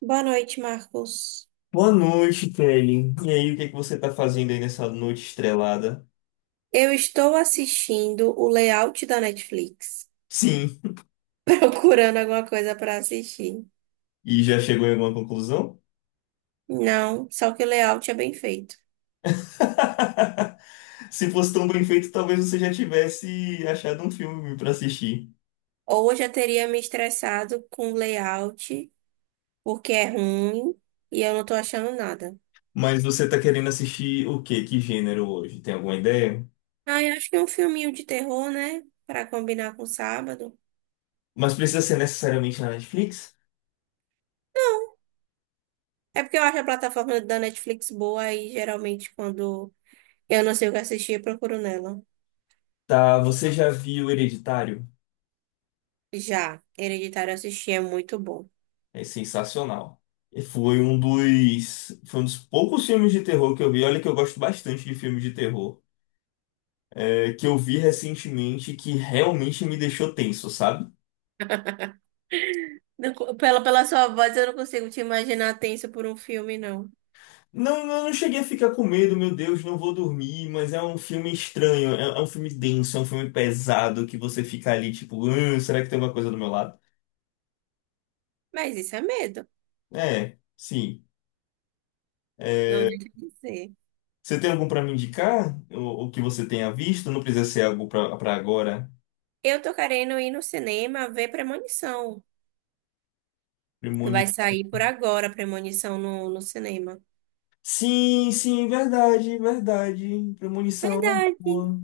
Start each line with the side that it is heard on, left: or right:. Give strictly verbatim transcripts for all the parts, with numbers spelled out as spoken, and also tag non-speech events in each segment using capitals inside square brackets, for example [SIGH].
right: Boa noite, Marcos.
left: Boa noite, Kelly. E aí, o que é que você tá fazendo aí nessa noite estrelada?
right: Eu estou assistindo o layout da Netflix,
left: Sim.
right: [LAUGHS] procurando alguma coisa para assistir.
left: E já chegou em alguma conclusão?
right: Não, só que o layout é bem feito.
left: [LAUGHS] Se fosse tão bem feito, talvez você já tivesse achado um filme pra assistir.
right: Ou eu já teria me estressado com o layout, porque é ruim e eu não tô achando nada.
left: Mas você tá querendo assistir o quê? Que gênero hoje? Tem alguma ideia?
right: Ah, eu acho que é um filminho de terror, né? Para combinar com sábado.
left: Mas precisa ser necessariamente na Netflix?
right: É porque eu acho a plataforma da Netflix boa e geralmente quando eu não sei o que assistir, eu procuro nela.
left: Tá, você já viu Hereditário?
right: Já, Hereditário assistir é muito bom.
left: É sensacional. E Foi um dos, foi um dos poucos filmes de terror que eu vi. Olha que eu gosto bastante de filmes de terror. É, que eu vi recentemente que realmente me deixou tenso, sabe?
right: Não, co- Pela, pela sua voz, eu não consigo te imaginar tenso por um filme, não.
left: Não, eu não cheguei a ficar com medo, meu Deus, não vou dormir, mas é um filme estranho, é, é um filme denso, é um filme pesado que você fica ali tipo, "Hum, será que tem uma coisa do meu lado?
right: Mas isso é medo,
left: É, sim.
right: não deixa de ser.
left: Você tem algum pra me indicar? O, o que você tenha visto? Não precisa ser algo pra pra agora.
right: Eu tô querendo ir no cinema ver Premonição. Vai
left: Premonição.
right: sair por agora Premonição no, no cinema.
left: Sim, sim, verdade, verdade. Premonição é uma
right: Verdade.
left: boa.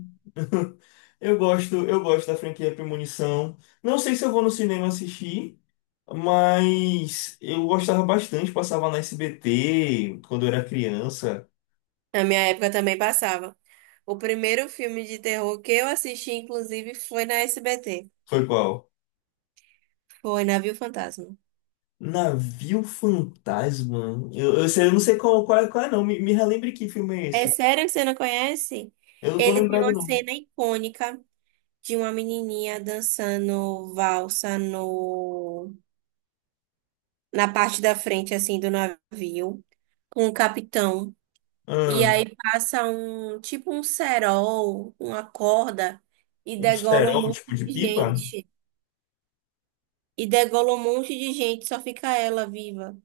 left: Eu gosto, eu gosto da franquia Premonição. Não sei se eu vou no cinema assistir, mas eu gostava bastante, passava na S B T quando eu era criança.
right: Na minha época também passava. O primeiro filme de terror que eu assisti, inclusive, foi na S B T.
left: Foi qual?
right: Foi Navio Fantasma.
left: Navio Fantasma. Eu, eu sei- eu não sei qual, qual, é, qual é não. Me, me relembre que filme é
right: É
left: esse.
right: sério que você não conhece?
left: Eu não tô
right: Ele tem
left: lembrado
right: uma
left: não.
right: cena icônica de uma menininha dançando valsa no na parte da frente, assim, do navio, com o capitão. E
left: Ah,
right: aí passa um, tipo um cerol, uma corda, e
left: um
right: degola um
left: cerol
right: monte
left: tipo de
right: de
left: pipa?
right: gente. E degola um monte de gente, só fica ela viva.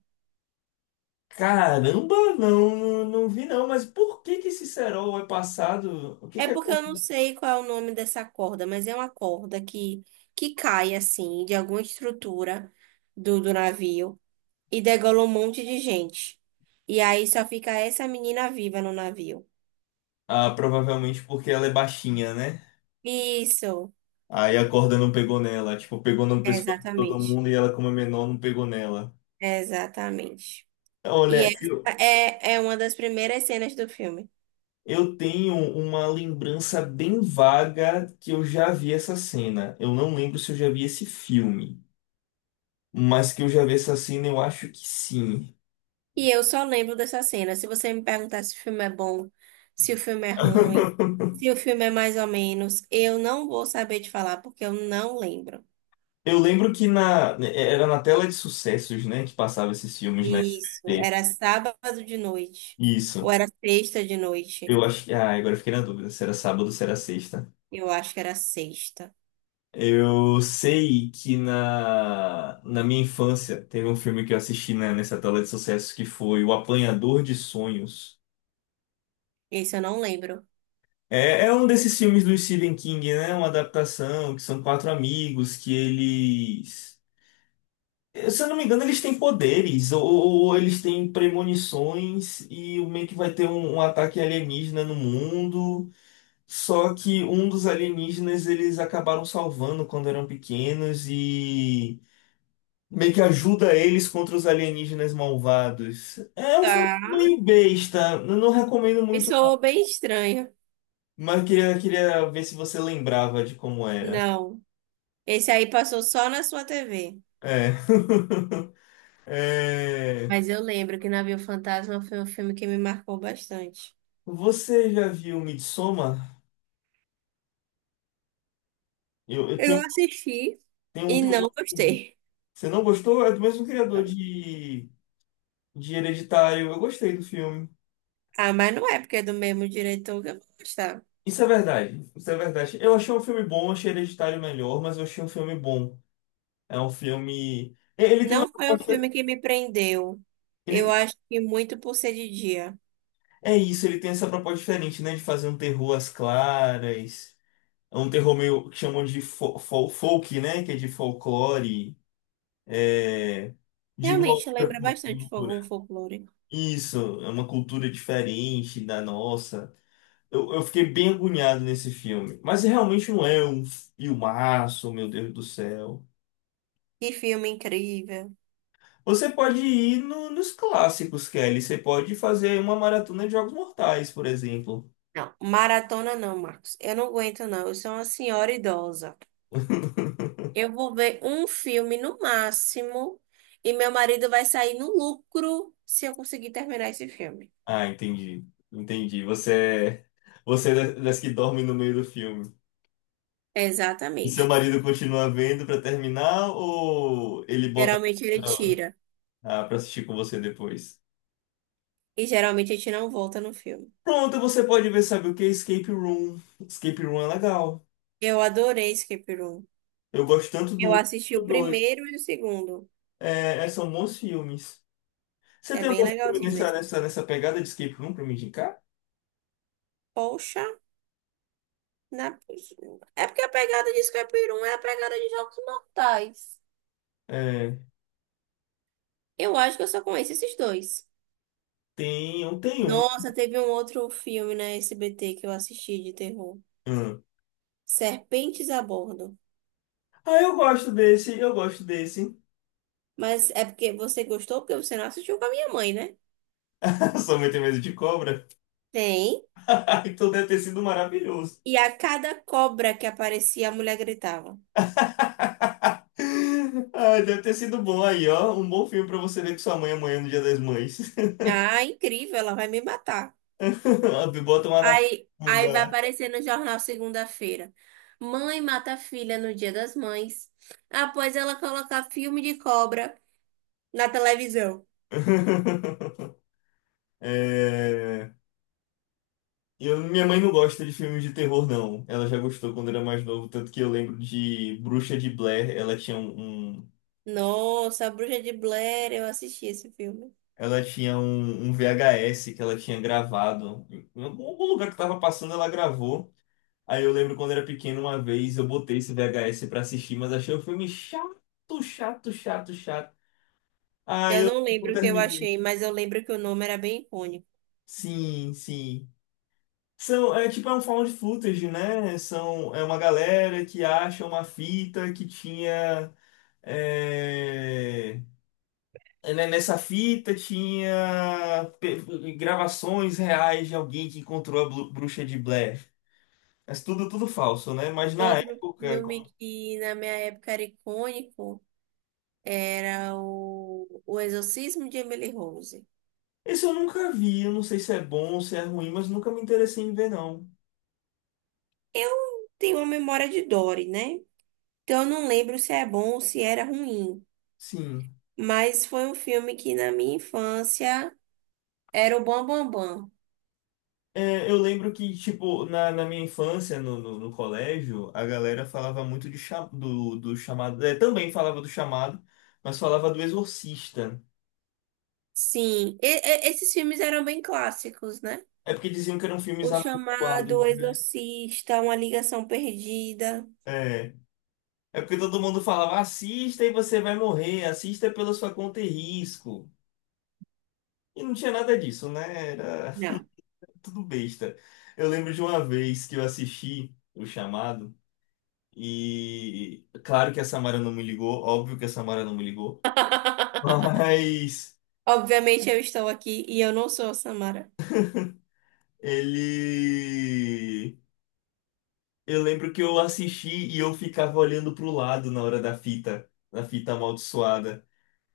left: Caramba, não, não, não vi não. Mas por que que esse cerol é passado? O que
right: É
left: que é?
right: porque eu não sei qual é o nome dessa corda, mas é uma corda que, que cai, assim, de alguma estrutura do, do navio, e degola um monte de gente. E aí só fica essa menina viva no navio.
left: Ah, provavelmente porque ela é baixinha, né?
right: Isso,
left: Aí a corda não pegou nela, tipo, pegou no
right: é,
left: pescoço de todo
right: exatamente.
left: mundo e ela, como é menor, não pegou nela.
right: Exatamente. E
left: Olha,
right: essa
left: eu,
right: é, é uma das primeiras cenas do filme.
left: eu tenho uma lembrança bem vaga que eu já vi essa cena. Eu não lembro se eu já vi esse filme, mas que eu já vi essa cena, eu acho que sim.
right: E eu só lembro dessa cena. Se você me perguntar se o filme é bom, se o filme é ruim,
left: [LAUGHS]
right: se o filme é mais ou menos, eu não vou saber te falar, porque eu não lembro.
left: Eu lembro que na, era na tela de sucessos, né, que passava esses filmes na
right: Isso,
left: S B T.
right: era sábado de noite. Ou
left: Isso.
right: era sexta de noite.
left: Eu acho que. Ah, agora eu fiquei na dúvida se era sábado ou se era sexta.
right: Eu acho que era sexta.
left: Eu sei que na, na minha infância teve um filme que eu assisti na- nessa tela de sucessos que foi O Apanhador de Sonhos.
right: Esse eu não lembro.
left: É, é um desses filmes do Stephen King, né? Uma adaptação que são quatro amigos que eles. eh, Se eu não me engano, eles têm poderes ou, ou eles têm premonições e o meio que vai ter um, um ataque alienígena no mundo. Só que um dos alienígenas eles acabaram salvando quando eram pequenos e. Meio que ajuda eles contra os alienígenas malvados. É um filme
right: Tá.
left: meio besta. Eu não recomendo
right: E
left: muito, não.
right: soou bem estranho.
left: Mas eu queria, queria ver se você lembrava de como era.
right: Não. Esse aí passou só na sua T V.
left: É. [LAUGHS] É.
right: Mas eu lembro que Navio Fantasma foi um filme que me marcou bastante.
left: Você já viu Midsommar? Eu, eu
right: Eu
left: tenho,
right: assisti
left: tenho,
right: e não
left: tenho...
right: gostei.
left: Você não gostou? É do mesmo criador de, de Hereditário. Eu gostei do filme.
right: Ah, mas não é porque é do mesmo diretor que eu vou gostar.
left: Isso é verdade. Isso é verdade. Eu achei um filme bom, achei Hereditário melhor, mas eu achei um filme bom. É um filme. Ele tem uma
right: Não foi um
left: proposta.
right: filme que me prendeu. Eu
left: Ele
right: acho que muito por ser de dia.
left: É isso, ele tem essa proposta diferente, né? De fazer um terror às claras. É um terror meio que chamam de fo- fol- folk, né? Que é de folclore, é, de uma
right: Realmente
left: outra
right: lembra bastante Fogão
left: cultura.
right: Folclore.
left: Isso, é uma cultura diferente da nossa. Eu, eu fiquei bem agoniado nesse filme, mas realmente não é um filmaço, meu Deus do céu.
right: Que filme incrível.
left: Você pode ir no- nos clássicos, Kelly. Você pode fazer uma maratona de Jogos Mortais, por exemplo.
right: Não, maratona não, Marcos. Eu não aguento, não. Eu sou uma senhora idosa. Eu vou ver um filme no máximo e meu marido vai sair no lucro se eu conseguir terminar esse filme.
left: Ah, entendi. Entendi. Você é, você é da- das que dorme no meio do filme. E seu
right: Exatamente.
left: marido continua vendo pra terminar ou ele bota
right: Geralmente ele
left: outra,
right: tira
left: ah, pra assistir com você depois?
right: e geralmente a gente não volta no filme.
left: Pronto, você pode ver, sabe o que? Escape Room. Escape Room é legal.
right: Eu adorei Escape Room.
left: Eu gosto tanto do
right: Eu
left: um quanto
right: assisti o
left: do dois.
right: primeiro e o segundo.
left: É, é, são bons filmes. Você
right: É
left: tem
right: bem
left: algum filme
right: legalzinho
left: nessa,
right: mesmo.
left: nessa, nessa pegada de Escape Room pra me indicar?
right: Poxa, na... é porque a pegada de Escape Room é a pegada de Jogos Mortais.
left: É,
right: Eu acho que eu só conheço esses dois.
left: tem, eu tenho um.
right: Nossa, teve um outro filme na S B T que eu assisti de terror.
left: Hum.
right: Serpentes a bordo.
left: Ah, eu gosto desse, eu gosto desse.
right: Mas é porque você gostou, porque você não assistiu com a minha mãe, né?
left: [LAUGHS] Sua mãe tem medo de cobra?
right: Tem.
left: [LAUGHS] Ah, então deve ter sido maravilhoso.
right: E a cada cobra que aparecia, a mulher gritava:
left: [LAUGHS] Ai, deve ter sido bom aí, ó. Um bom filme pra você ver com sua mãe amanhã no Dia das Mães. [LAUGHS]
right: Ah, incrível, ela vai me matar.
left: Ah, bota uma na
right: Aí, aí vai
left: bunda.
right: aparecer no jornal segunda-feira: Mãe mata a filha no Dia das Mães, após ela colocar filme de cobra na televisão.
left: [LAUGHS] É, eu, minha mãe não gosta de filmes de terror, não. Ela já gostou quando era mais novo, tanto que eu lembro de Bruxa de Blair. Ela tinha um, um-
right: Nossa, a Bruxa de Blair, eu assisti esse filme.
left: ela tinha um, um V H S que ela tinha gravado. Em algum lugar que tava passando, ela gravou. Aí eu lembro quando era pequeno, uma vez eu botei esse V H S pra assistir, mas achei o filme chato, chato, chato, chato. Aí
right: Eu
left: eu
right: não
left: não
right: lembro o que eu
left: terminei.
right: achei, mas eu lembro que o nome era bem icônico.
left: Sim, sim. São, é tipo, é um found footage, né? São, é uma galera que acha uma fita que tinha. é, é, né, Nessa fita tinha pe- gravações reais de alguém que encontrou a blu- bruxa de Blair. Mas tudo, tudo falso, né? Mas na
right: Outro
left: época.
right: filme que na minha época era icônico era o, o Exorcismo de Emily Rose.
left: Esse eu nunca vi, eu não sei se é bom ou se é ruim, mas nunca me interessei em ver, não.
right: Eu tenho uma memória de Dory, né? Então eu não lembro se é bom ou se era ruim.
left: Sim.
right: Mas foi um filme que na minha infância era o Bam Bam Bam.
left: É, eu lembro que, tipo, na, na minha infância, no, no, no colégio, a galera falava muito de cha- do, do chamado. É, também falava do chamado, mas falava do Exorcista.
right: Sim, e- e- esses filmes eram bem clássicos, né?
left: É porque diziam que eram filmes
right: O chamado O
left: amaldiçoados, né?
right: Exorcista, Uma Ligação Perdida.
left: É. É porque todo mundo falava, assista e você vai morrer, assista pela sua conta e risco. E não tinha nada disso, né? Era
right: Não.
left: [LAUGHS] tudo besta. Eu lembro de uma vez que eu assisti o chamado. E claro que a Samara não me ligou, óbvio que a Samara não me ligou, [LAUGHS]
right: [LAUGHS]
left: mas
right: Obviamente eu estou aqui e eu não sou a Samara.
left: ele. Eu lembro que eu assisti e eu ficava olhando pro lado na hora da fita, da fita amaldiçoada.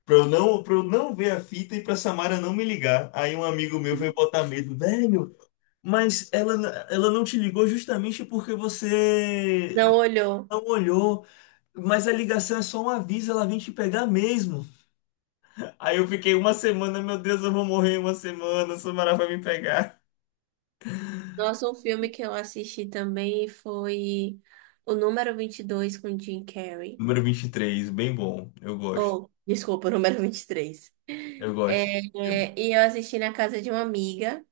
left: Pra eu não, pra eu não ver a fita e pra Samara não me ligar. Aí um amigo meu foi botar medo, velho, mas ela, n- ela não te ligou justamente porque você
right: Não olhou.
left: não olhou. Mas a ligação é só um aviso, ela vem te pegar mesmo. Aí eu fiquei uma semana, meu Deus, eu vou morrer em uma semana, o Samara vai me pegar.
right: Nossa, um filme que eu assisti também foi o número vinte e dois com Jim Carrey.
left: Número vinte e três, bem bom. Eu gosto.
right: Oh, desculpa, o número vinte e três.
left: Eu gosto.
right: É, e eu assisti na casa de uma amiga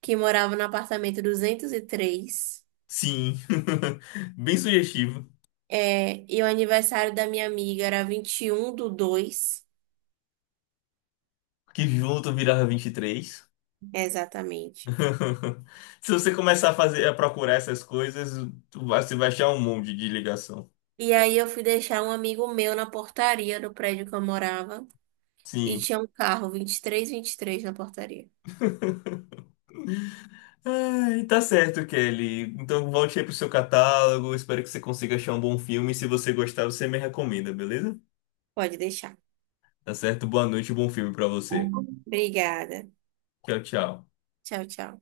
right: que morava no apartamento duzentos e três.
left: Sim. [LAUGHS] Bem sugestivo.
right: É, e o aniversário da minha amiga era vinte e um do dois,
left: Que junto virava vinte e três.
right: exatamente.
left: [LAUGHS] Se você começar a fazer, a procurar essas coisas, tu vai- você vai achar um monte de ligação.
right: E aí eu fui deixar um amigo meu na portaria do prédio que eu morava. E
left: Sim.
right: tinha um carro vinte vinte e e três vinte e três na portaria.
left: Ai, tá certo, Kelly. Então volte aí pro seu catálogo. Espero que você consiga achar um bom filme. Se você gostar, você me recomenda, beleza?
right: Pode deixar.
left: Tá certo? Boa noite, e bom filme pra você.
right: Obrigada.
left: Tchau, tchau.
right: Tchau, tchau.